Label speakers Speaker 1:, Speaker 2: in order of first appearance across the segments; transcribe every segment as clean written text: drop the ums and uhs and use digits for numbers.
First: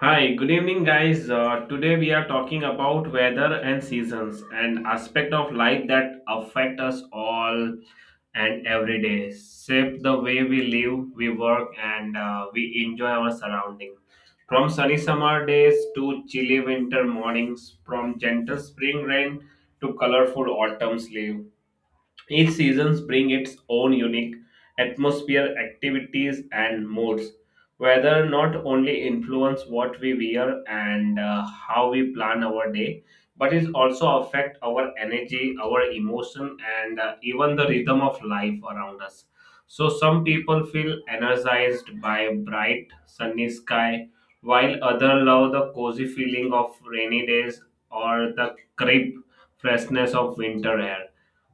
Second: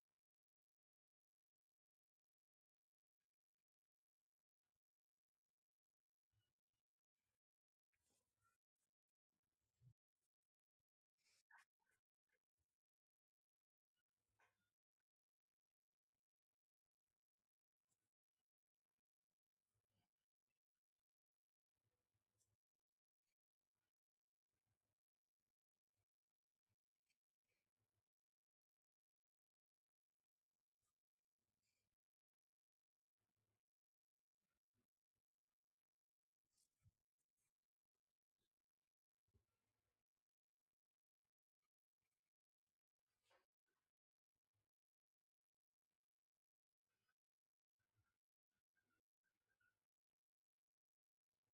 Speaker 1: Hi, good evening, guys. Today we are talking about weather and seasons, an aspect of life that affect us all and every day, shape the way we live, we work, and we enjoy our surroundings. From sunny summer days to chilly winter mornings, from gentle spring rain to colorful autumn's leaves, each season brings its own unique atmosphere, activities, and moods. Weather not only influence what we wear and how we plan our day, but it also affect our energy, our emotion, and even the rhythm of life around us. So some people feel energized by bright sunny sky, while others love the cozy feeling of rainy days or the crisp freshness of winter air.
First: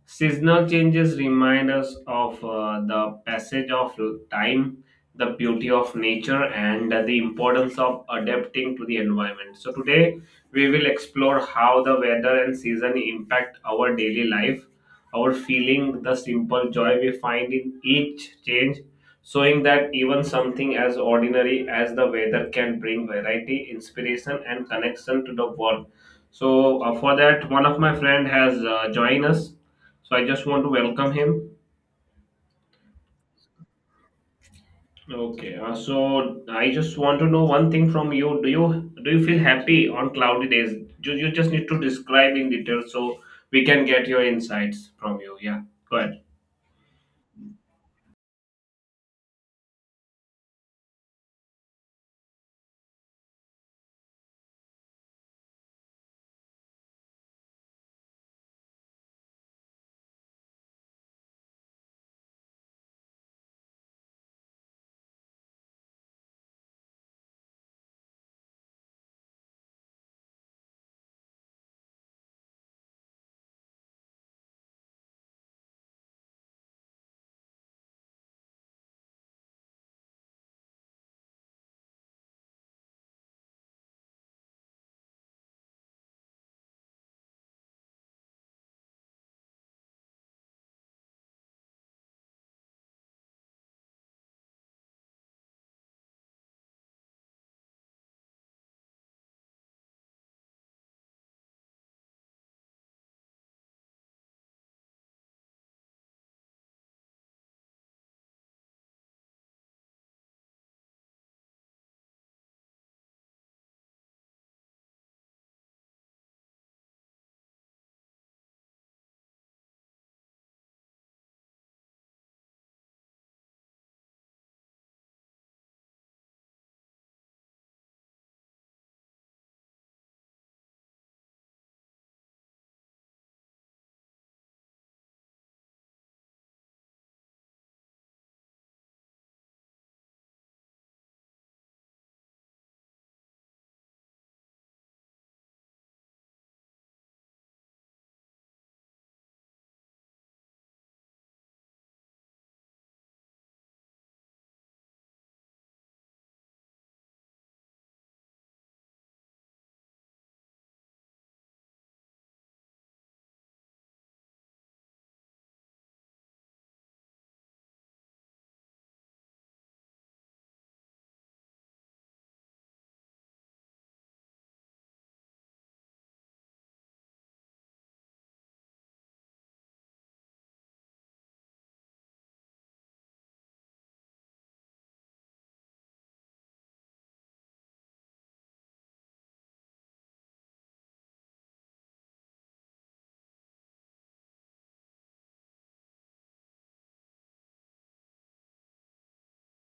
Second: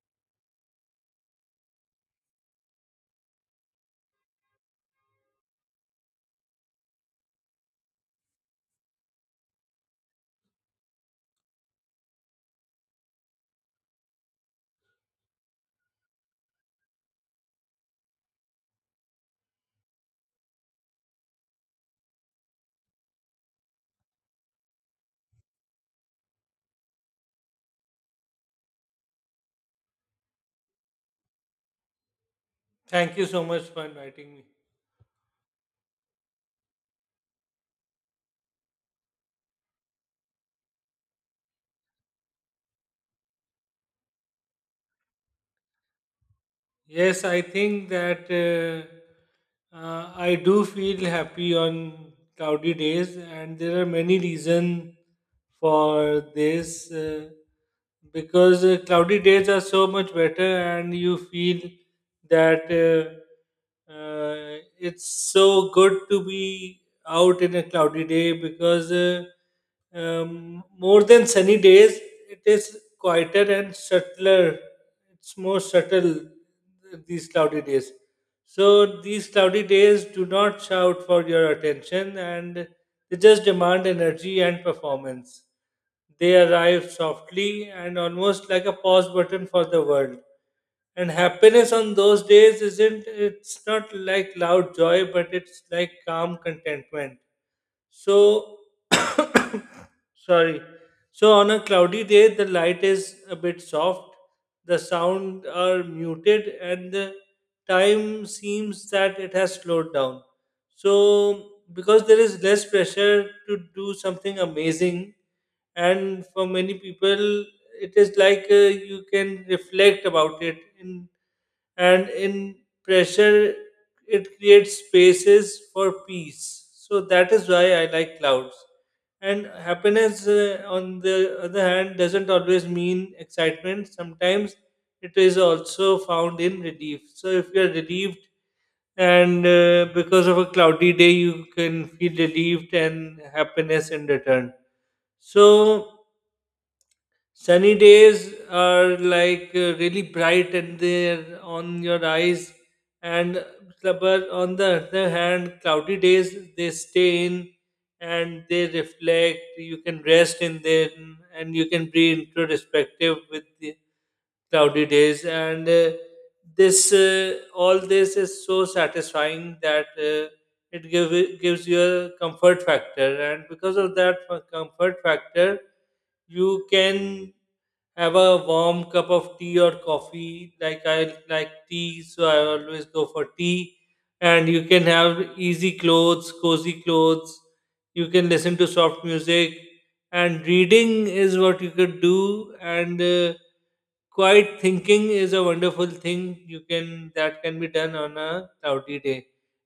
Speaker 1: Seasonal changes remind us of the passage of time, the beauty of nature, and the importance of adapting to the environment. So, today we will explore how the weather and season impact our daily life, our feeling, the simple joy we find in each change, showing that even something as ordinary as the weather can bring variety, inspiration, and connection to the world. So, for that, one of my friend has joined us. So I just want to welcome him.
Speaker 2: Thank you so much for inviting me.
Speaker 1: Okay. So I just want to know one thing from you. Do you feel happy on cloudy days? You just need to describe in detail so we can get your insights from you. Yeah. Go ahead.
Speaker 2: Yes, I think that I do feel happy on cloudy days, and there are many reasons for this, because cloudy days are so much better, and you feel that it's so good to be out in a cloudy day because more than sunny days, it is quieter and subtler. It's more subtle these cloudy days. So these cloudy days do not shout for your attention, and they just demand energy and performance. They arrive softly and almost like a pause button for the world, and happiness on those days isn't, it's not like loud joy, but it's like calm contentment. So Sorry. So on a cloudy day, the light is a bit soft, the sound are muted, and the time seems that it has slowed down. So because there is less pressure to do something amazing, and for many people, it is like, you can reflect about it, in and in pressure it creates spaces for peace. So that is why I like clouds. And happiness, on the other hand, doesn't always mean excitement. Sometimes it is also found in relief. So if you're relieved, and because of a cloudy day, you can feel relieved and happiness in return. So sunny days are like, really bright and they're on your eyes, and but on the other hand, cloudy days they stay in and they reflect. You can rest in them and you can be introspective with the cloudy days, and this, all this is so satisfying that. It gives you a comfort factor, and because of that comfort factor you can have a warm cup of tea or coffee. Like, I like tea, so I always go for tea. And you can have easy clothes, cozy clothes, you can listen to soft music, and reading is what you could do. And quiet thinking is a wonderful thing, you can that can be done on a cloudy day.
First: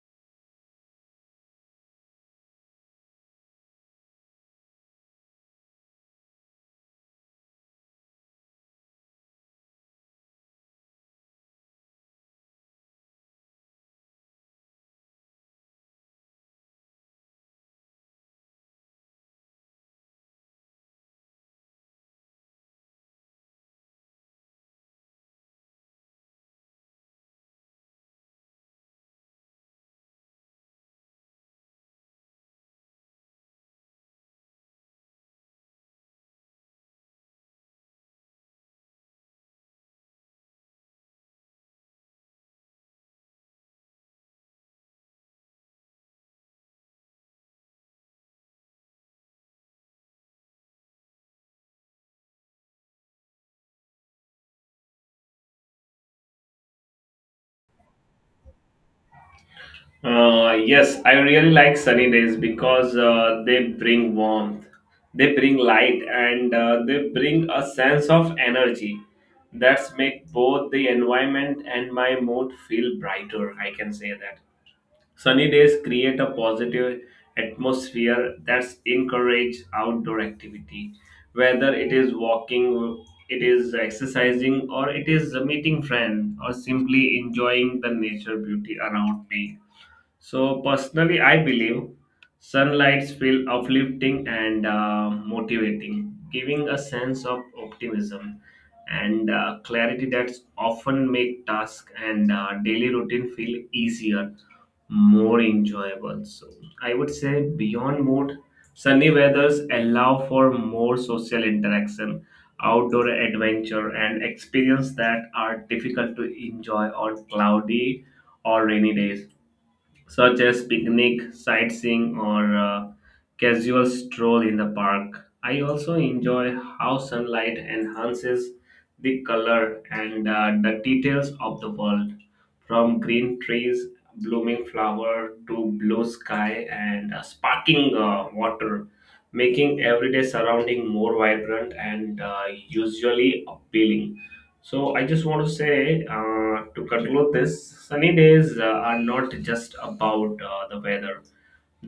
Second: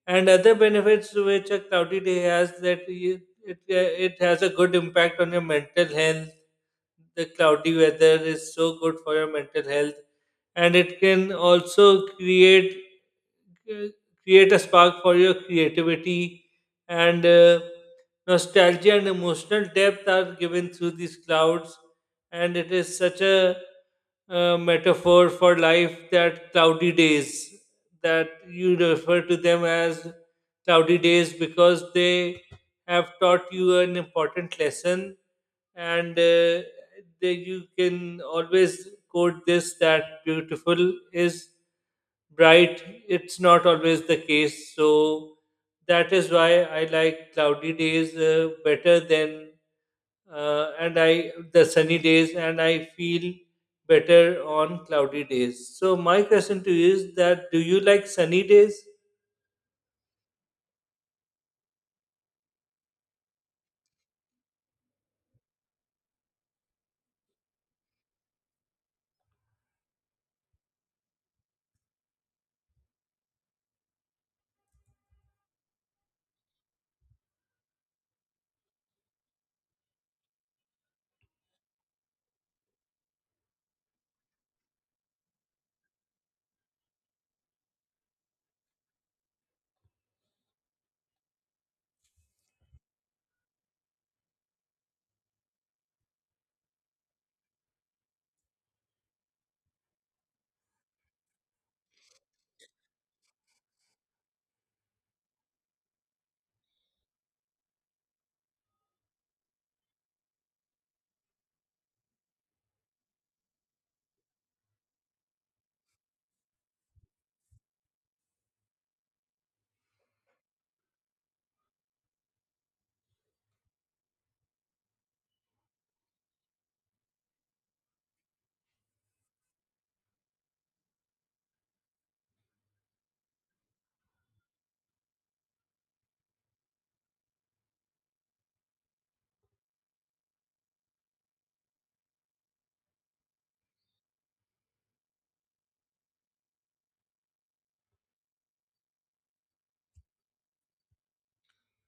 Speaker 2: And other benefits which a cloudy day has, that you, it it has a good impact on your mental health. The cloudy weather is so good for your mental health, and it can also c- create a spark for your creativity, and nostalgia and emotional depth are given through these clouds. And it is such a metaphor for life, that cloudy days, that you refer to them as cloudy days because they have taught you an important lesson. And you can always quote this, that beautiful is bright, it's not always the case. So that is why I like cloudy days better than, and I the sunny days, and I feel better on cloudy days. So my question to you is, that do you like sunny days?
Speaker 1: Yes, I really like sunny days because they bring warmth, they bring light, and they bring a sense of energy that's make both the environment and my mood feel brighter. I can say that. Sunny days create a positive atmosphere that's encourage outdoor activity, whether it is walking, it is exercising, or it is meeting friends, or simply enjoying the nature beauty around me. So personally, I believe sunlights feel uplifting and motivating, giving a sense of optimism and clarity that's often make tasks and daily routine feel easier, more enjoyable. So I would say beyond mood, sunny weathers allow for more social interaction, outdoor adventure, and experience that are difficult to enjoy on cloudy or rainy days such as picnic, sightseeing, or casual stroll in the park. I also enjoy how sunlight enhances the color and the details of the world, from green trees, blooming flower to blue sky and sparkling water, making everyday surrounding more vibrant and usually appealing. So I just want to say to conclude this, sunny days are not just about the weather.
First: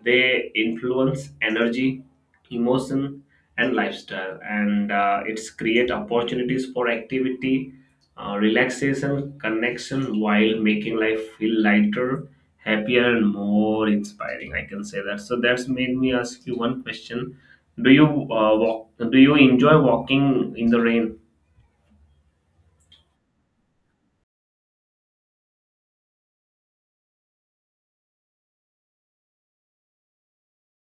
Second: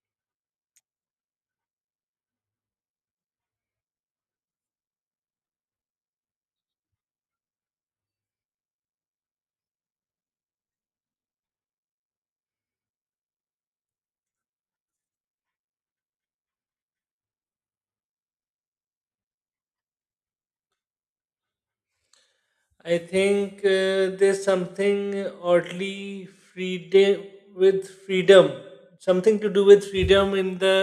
Speaker 1: They influence energy, emotion, and lifestyle, and it's create opportunities for activity, relaxation, connection, while making life feel lighter, happier, and more inspiring. I can say that. So that's made me ask you one question: Do you walk? Do you enjoy walking in the rain?
Speaker 2: I think, there's something oddly freedom, with freedom something to do with freedom in the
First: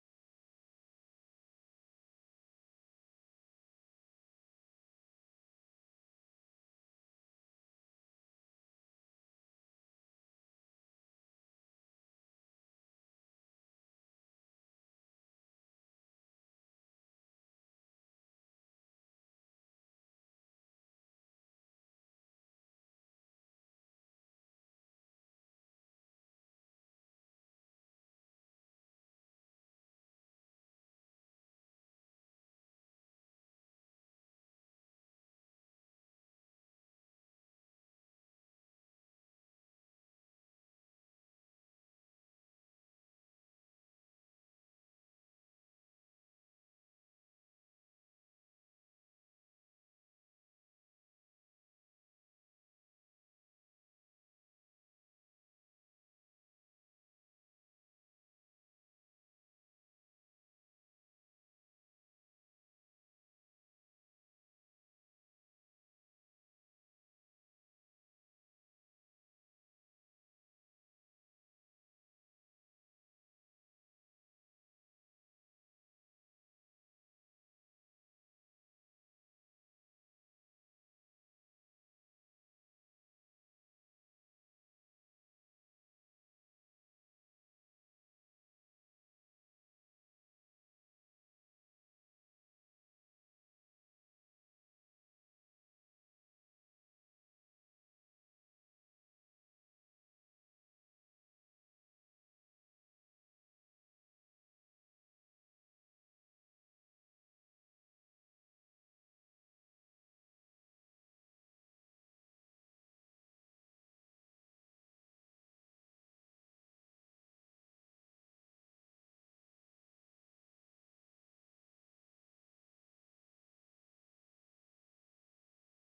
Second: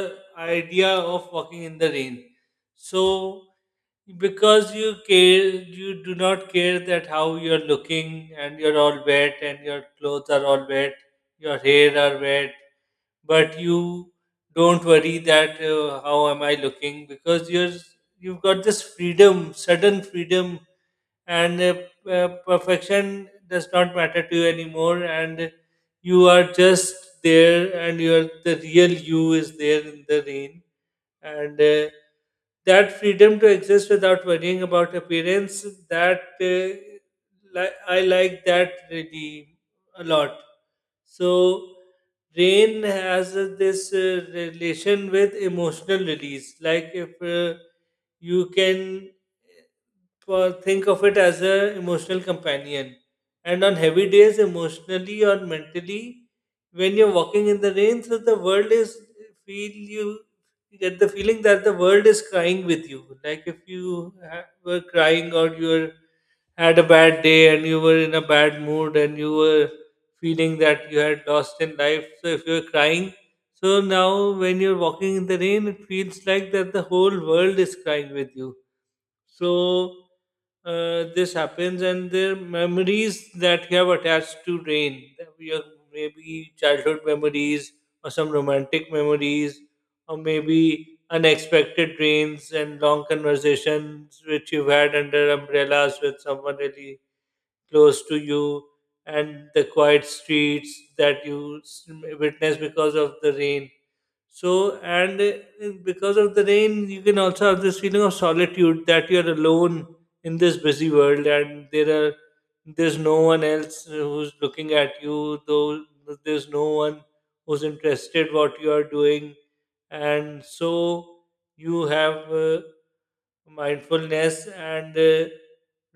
Speaker 2: idea of walking in the rain. So because you care, you do not care that how you're looking, and you're all wet, and your clothes are all wet, your hair are wet, but you don't worry that, how am I looking, because you've got this freedom, sudden freedom. And perfection does not matter to you anymore, and you are just there, and you're the real you is there in the rain. And that freedom to exist without worrying about appearance, that, I like that really a lot. So rain has, this, relation with emotional release. Like, if you can think of it as a emotional companion. And on heavy days, emotionally or mentally, when you're walking in the rain, so the world is feel you, you get the feeling that the world is crying with you. Like if you were crying, or had a bad day, and you were in a bad mood, and you were feeling that you had lost in life. So if you're crying, so now, when you're walking in the rain, it feels like that the whole world is crying with you. So this happens, and the memories that you have attached to rain, your, maybe, childhood memories, or some romantic memories, or maybe unexpected trains and long conversations which you've had under umbrellas with someone really close to you, and the quiet streets that witness because of the rain. So and because of the rain you can also have this feeling of solitude, that you're alone in this busy world, and there's no one else who's looking at you, though there's no one who's interested what you are doing. And so you have, mindfulness. And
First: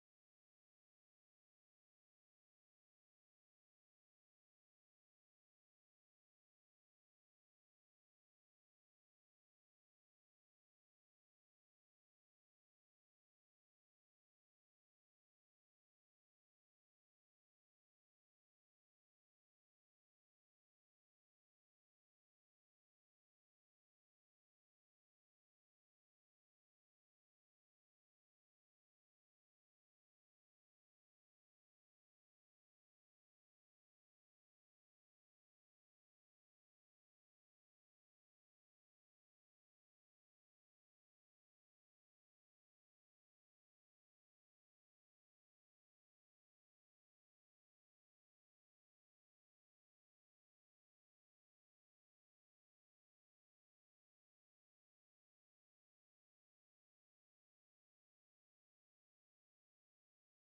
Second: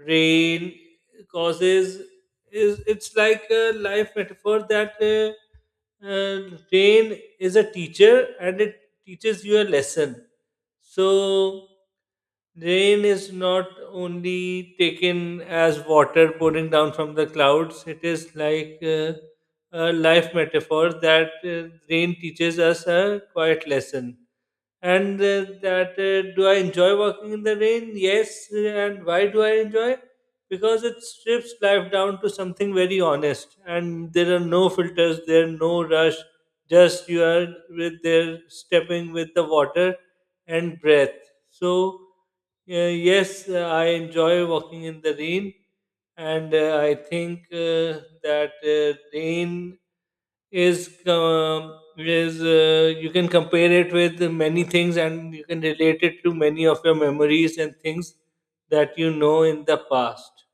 Speaker 2: rain causes is, it's like a life metaphor, that rain is a teacher and it teaches you a lesson. So rain is not only taken as water pouring down from the clouds, it is like, a life metaphor that, rain teaches us a quiet lesson. And that Do I enjoy working in the rain? Yes. And why do I enjoy? Because it strips life down to something very honest, and there are no filters, there are no rush. Just, you are with there, stepping with the water and breath. So yes, I enjoy walking in the rain. And I think, that, rain is you can compare it with many things, and you can relate it to many of your memories and things that you know in the past.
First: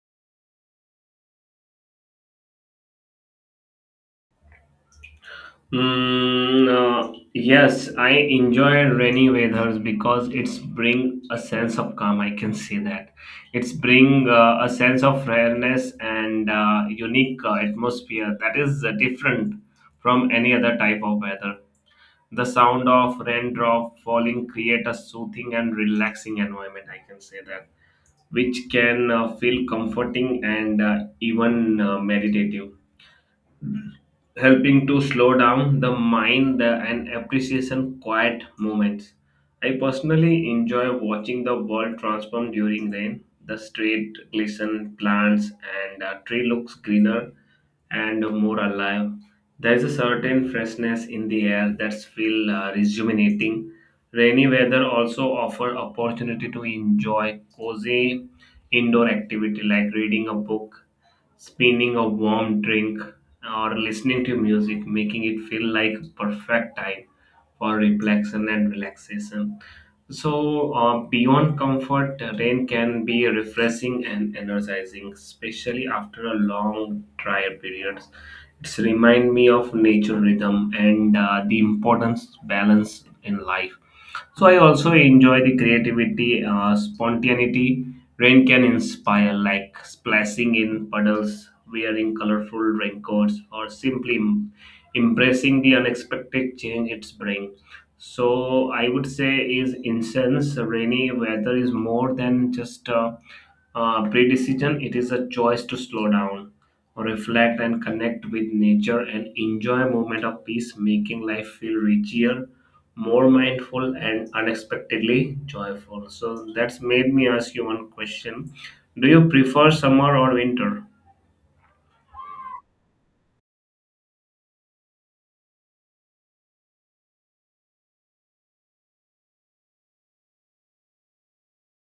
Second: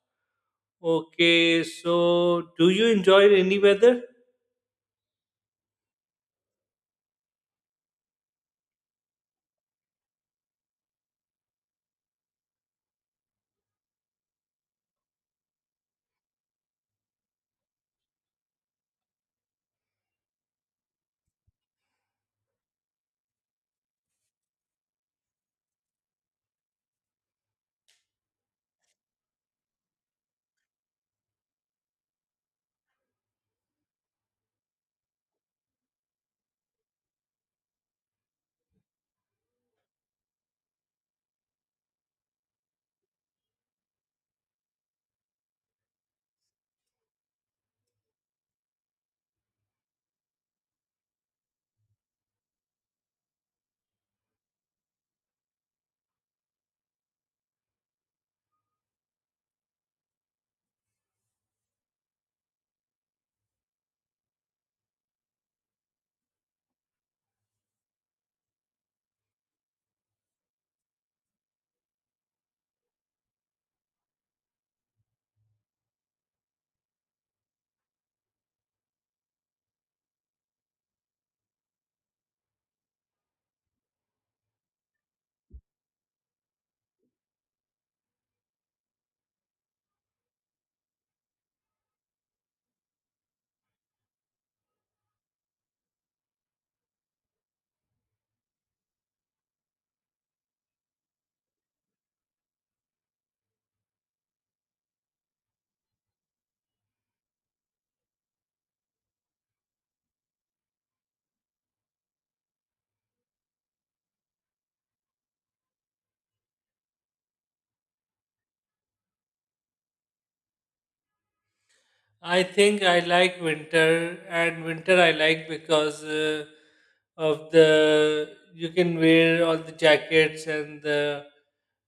Speaker 2: Okay, so do you enjoy rainy weather?
Speaker 1: Yes, I enjoy rainy weathers because it's bring a sense of calm. I can say that it's bring a sense of rareness and unique atmosphere that is different from any other type of weather. The sound of raindrop falling create a soothing and relaxing environment. I can say that, which can feel comforting and even meditative helping to slow down the mind the, and appreciation quiet moments. I personally enjoy watching the world transform during rain. The street glisten, plants and tree looks greener and more alive. There is a certain freshness in the air that's feel rejuvenating. Rainy weather also offer opportunity to enjoy cozy indoor activity like reading a book, spinning a warm drink or listening to music, making it feel like perfect time for reflection and relaxation. So, beyond comfort, rain can be refreshing and energizing, especially after a long dry periods. It's remind me of nature rhythm and the importance balance in life. So I also enjoy the creativity, spontaneity. Rain can inspire, like splashing in puddles, wearing colorful raincoats, or simply embracing the unexpected change it's bring. So I would say is incense. Rainy weather is more than just a, pre-decision. It is a choice to slow down reflect and connect with nature and enjoy a moment of peace, making life feel richer, more mindful, and unexpectedly joyful. So that's made me ask you one question. Do you prefer summer or winter?
Speaker 2: I think I like winter, and winter I like because, of the, you can wear all the jackets and the,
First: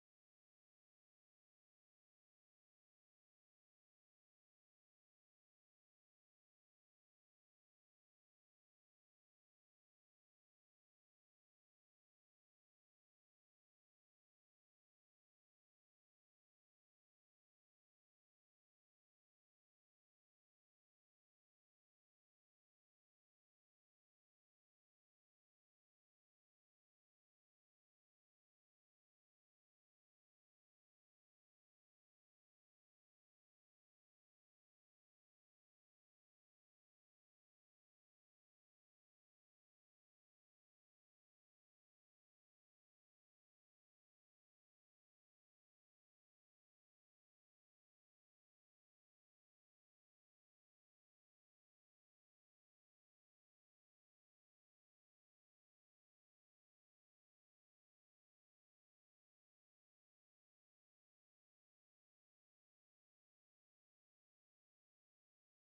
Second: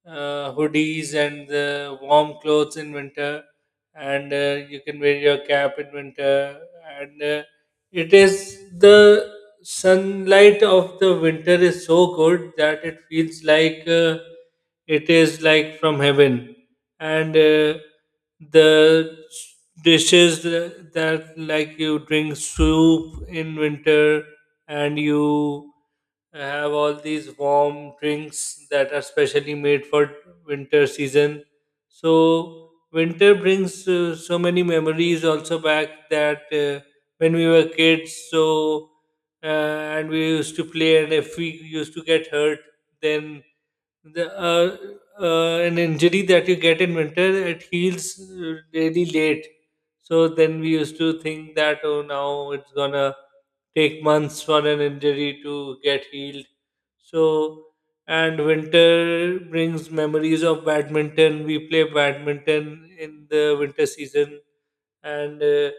Speaker 2: hoodies, and the warm clothes in winter, and you can wear your cap in winter, and it is the sunlight of the winter is so good, that it feels like, it is like from heaven. And The dishes, that, like, you drink soup in winter, and you have all these warm drinks that are specially made for winter season. So winter brings, so many memories also back, that when we were kids. So uh, and we used to play, and if we used to get hurt, then the an injury that you get in winter, it heals really late. So then we used to think that, oh, now it's gonna take months for an injury to get healed. So, and winter brings memories of badminton. We play badminton in the winter season, and uh,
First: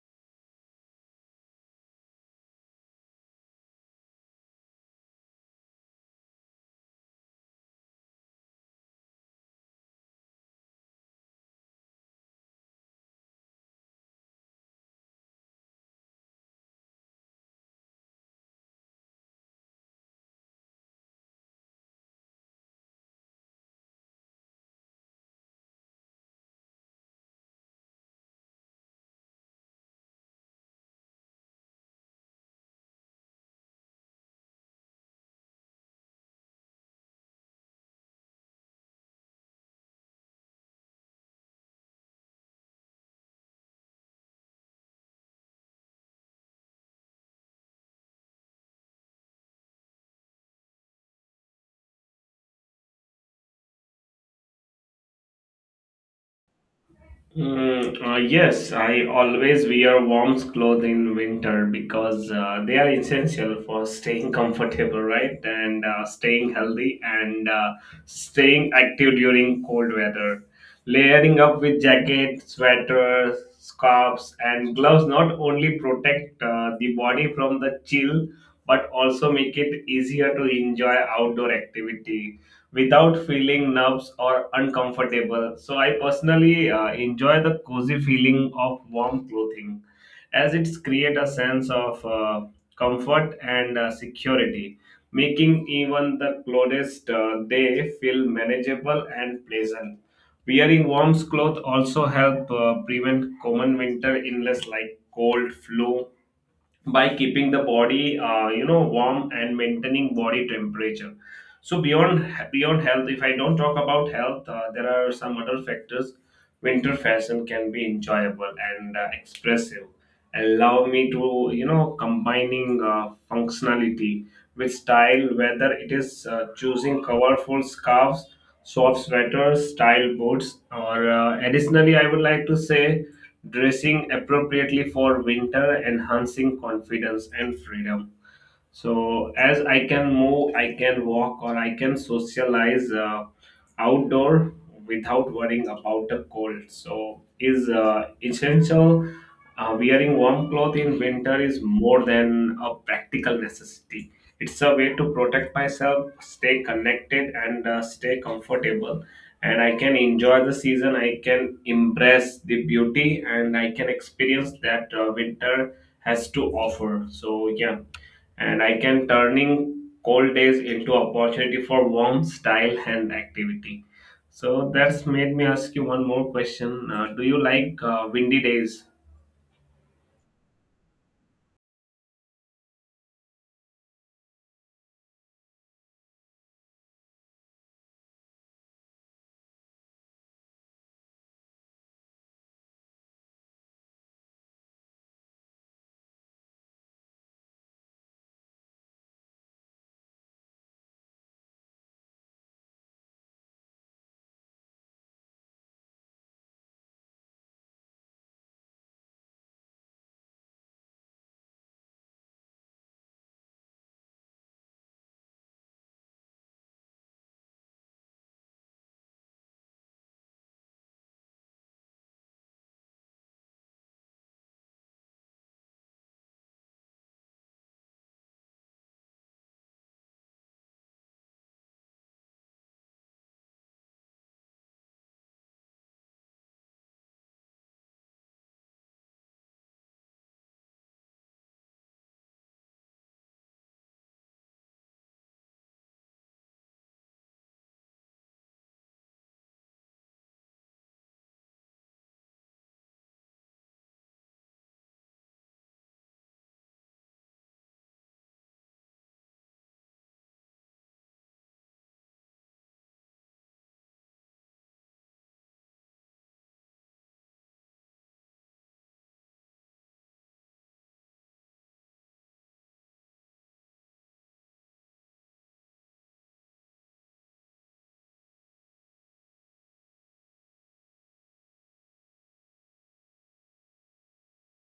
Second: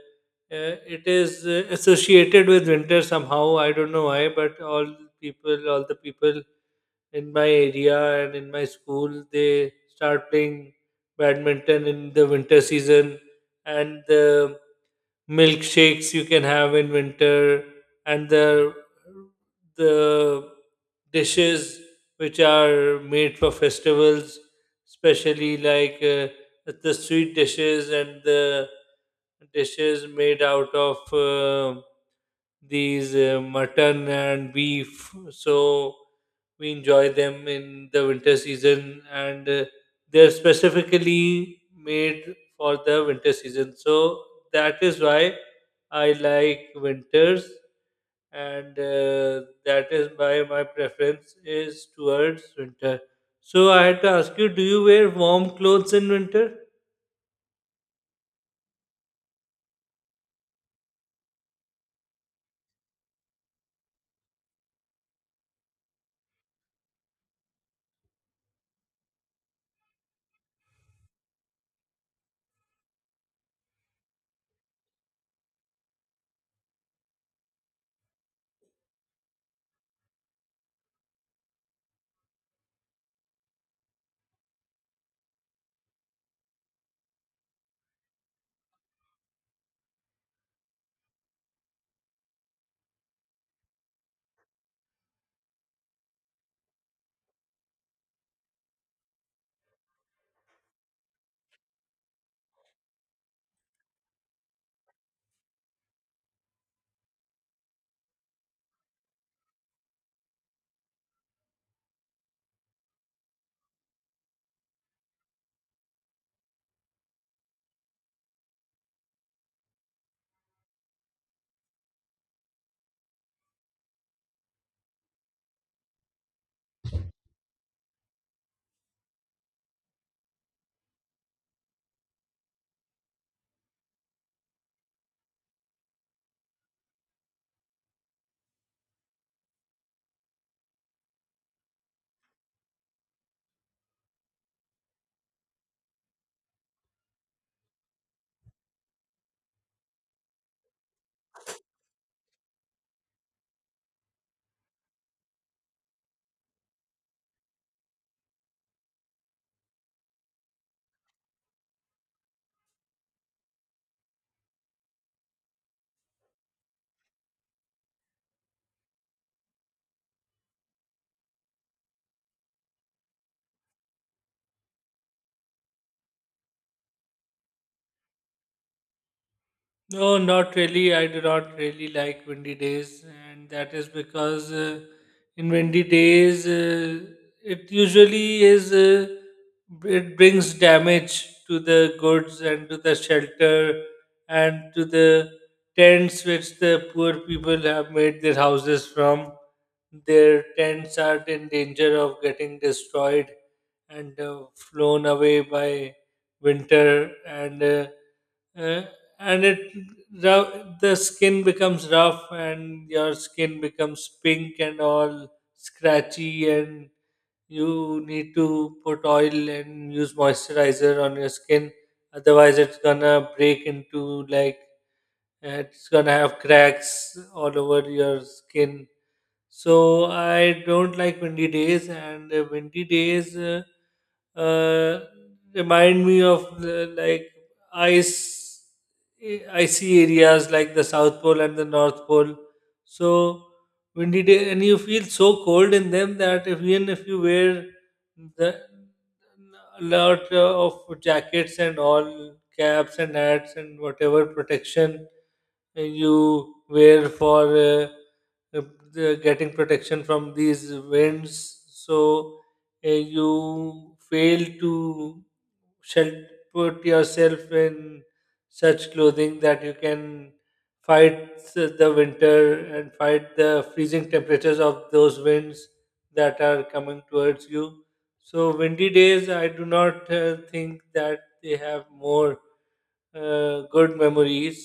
Speaker 2: uh, it is associated with winter somehow. I don't know why, but all the people in my area and in my school, they start playing badminton in the winter season. And the milkshakes you can have in winter, and the the dishes which are made for festivals, especially like, the sweet dishes and the dishes made out of, uh, these, mutton and beef. So we enjoy them in the winter season, and they're specifically made for the winter season. So that is why I like winters, and that is why my preference is towards winter. So I had to ask you, do you wear warm clothes in winter?
Speaker 1: Yes, I always wear warm clothes in winter because they are essential for staying comfortable, right? And staying healthy and staying active during cold weather. Layering up with jacket, sweaters, scarves, and gloves not only protect the body from the chill but also make it easier to enjoy outdoor activity without feeling nerves or uncomfortable. So I personally enjoy the cozy feeling of warm clothing as it creates a sense of comfort and security, making even the coldest day feel manageable and pleasant. Wearing warm clothes also help prevent common winter illness like cold, flu, by keeping the body you know warm and maintaining body temperature. So beyond health, if I don't talk about health, there are some other factors. Winter fashion can be enjoyable and expressive, allow me to you know combining functionality with style, whether it is choosing colorful scarves, soft sweaters, style boots, or additionally, I would like to say dressing appropriately for winter, enhancing confidence and freedom, so as I can move, I can walk, or I can socialize outdoor without worrying about the cold. So is essential, wearing warm cloth in winter is more than a practical necessity. It's a way to protect myself, stay connected and stay comfortable, and I can enjoy the season, I can embrace the beauty, and I can experience that winter has to offer. So yeah, and I can turning cold days into opportunity for warmth, style, and activity. So that's made me ask you one more question. Do you like windy days?
Speaker 2: No, not really. I do not really like windy days, and that is because, in windy days, it usually is it brings damage to the goods, and to the shelter, and to the tents which the poor people have made their houses from. Their tents are in danger of getting destroyed, and flown away by winter. Uh, and it the skin becomes rough, and your skin becomes pink and all scratchy, and you need to put oil and use moisturizer on your skin, otherwise it's gonna break into, like, it's gonna have cracks all over your skin. So I don't like windy days. And windy days, uh, remind me of, like, ice, icy areas like the South Pole and the North Pole. So windy day, and you feel so cold in them, that if, even if you wear the a lot of jackets and all caps and hats and whatever protection you wear for. uh, getting protection from these winds. So you fail to shel- put yourself in such clothing that you can fight s- the winter and fight the freezing temperatures of those winds that are coming towards you. So windy days, I do not think that they have more good memories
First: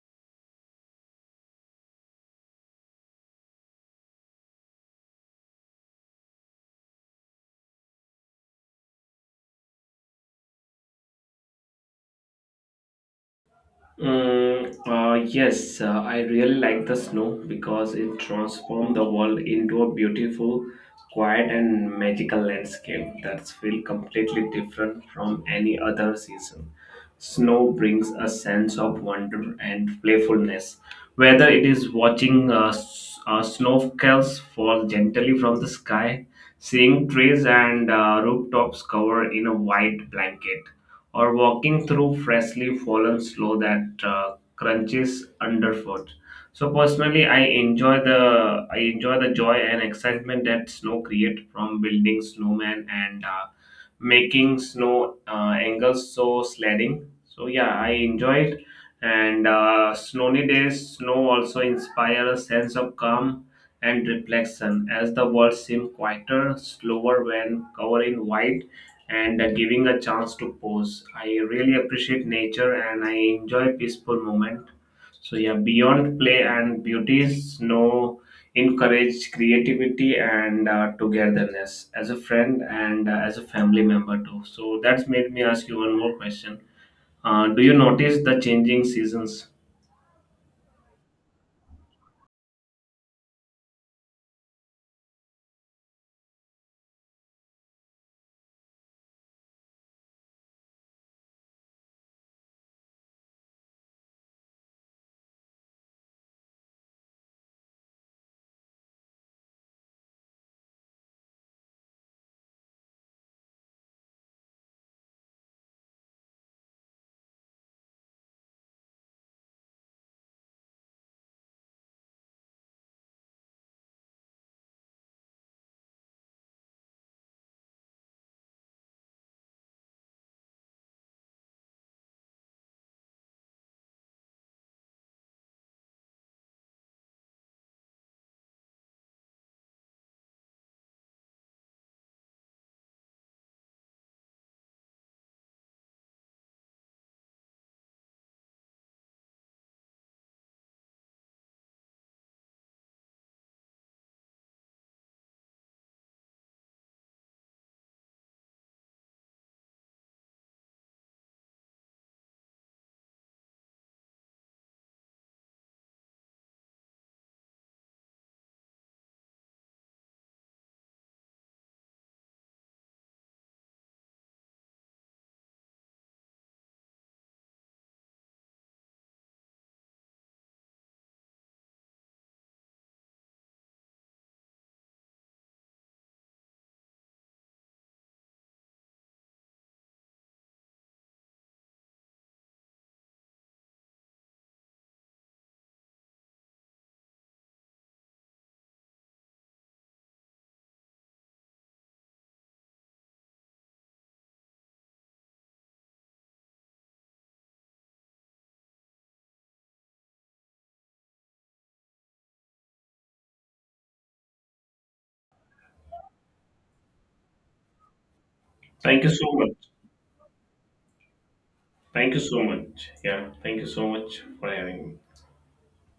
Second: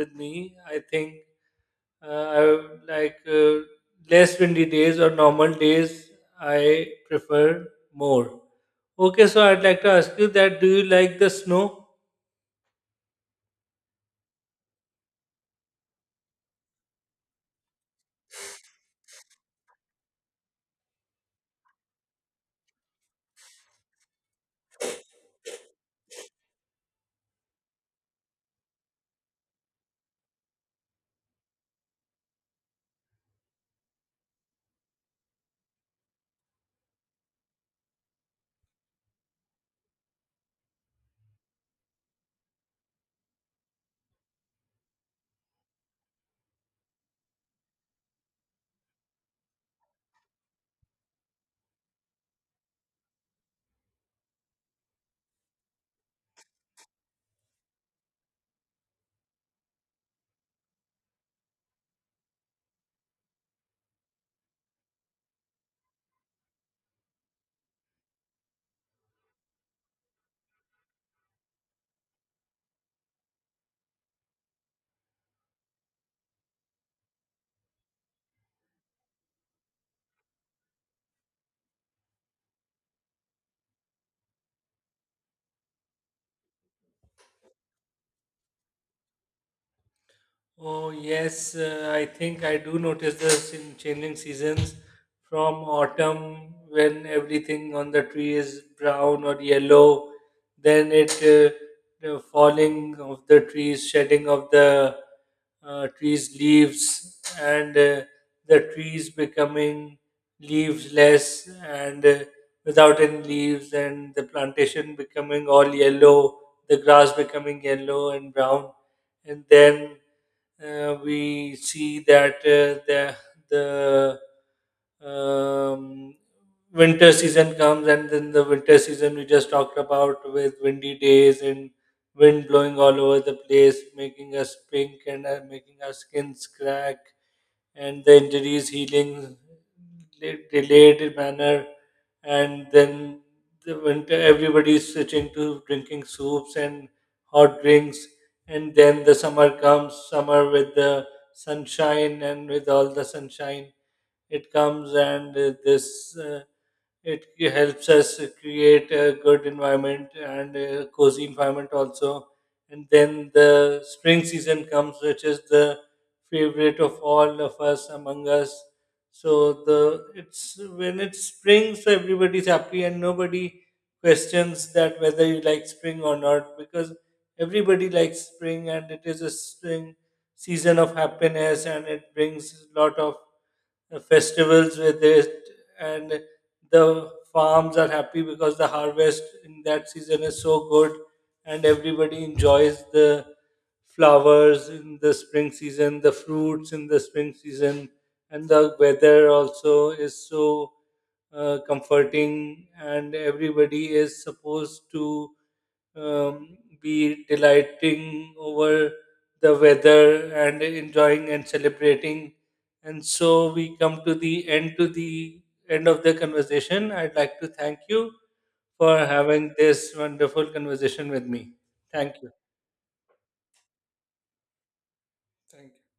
Speaker 2: with me. I think, I would like, less windy days or normal days. I prefer more. Okay, so I'd like to ask you that, do you like the snow?
Speaker 1: Yes, I really like the snow because it transforms the world into a beautiful, quiet, and magical landscape that's feel completely different from any other season. Snow brings a sense of wonder and playfulness, whether it is watching snowflakes fall gently from the sky, seeing trees and rooftops covered in a white blanket or walking through freshly fallen snow that crunches underfoot. So personally, I enjoy the joy and excitement that snow create from building snowman and making snow angles so sledding. So yeah, I enjoy it. And snowy days, snow also inspire a sense of calm and reflection as the world seems quieter, slower when covered in white and giving a chance to pause. I really appreciate nature and I enjoy peaceful moment. So yeah, beyond play and beauties, no encourage creativity and togetherness as a friend and as a family member too. So that's made me ask you one more question. Do you notice the changing seasons?
Speaker 2: Oh, yes, I think I do notice this in changing seasons, from autumn when everything on the tree is brown or yellow, then it the falling of the trees, shedding of the, trees' leaves, and the trees becoming leaves-less, and without any leaves, and the plantation becoming all yellow, the grass becoming yellow and brown, and then, we see that, the the um, winter season comes. And then the winter season we just talked about, with windy days and wind blowing all over the place, making us pink, and making our skins crack, and the injuries healing delayed manner, and then the winter everybody's switching to drinking soups and hot drinks. And then the summer comes, summer with the sunshine, and with all the sunshine it comes, and this, it, helps us create a good environment and a cozy environment also. And then the spring season comes, which is the favorite of all of us, among us. So the it's, when it's spring, so everybody's happy, and nobody questions that whether you like spring or not, because everybody likes spring, and it is a spring season of happiness, and it brings a lot of, festivals with it, and the farms are happy because the harvest in that season is so good, and everybody enjoys the flowers in the spring season, the fruits in the spring season, and the weather also is so, comforting, and everybody is supposed to, be delighting over the weather, and enjoying, and celebrating. And so we come to the end, of the conversation. I'd like to thank you for
Speaker 1: Thank you so much.
Speaker 2: having this wonderful conversation with me.
Speaker 1: Thank
Speaker 2: Thank
Speaker 1: you
Speaker 2: you.
Speaker 1: so much. Yeah, thank you so much for having me.
Speaker 2: Thank you.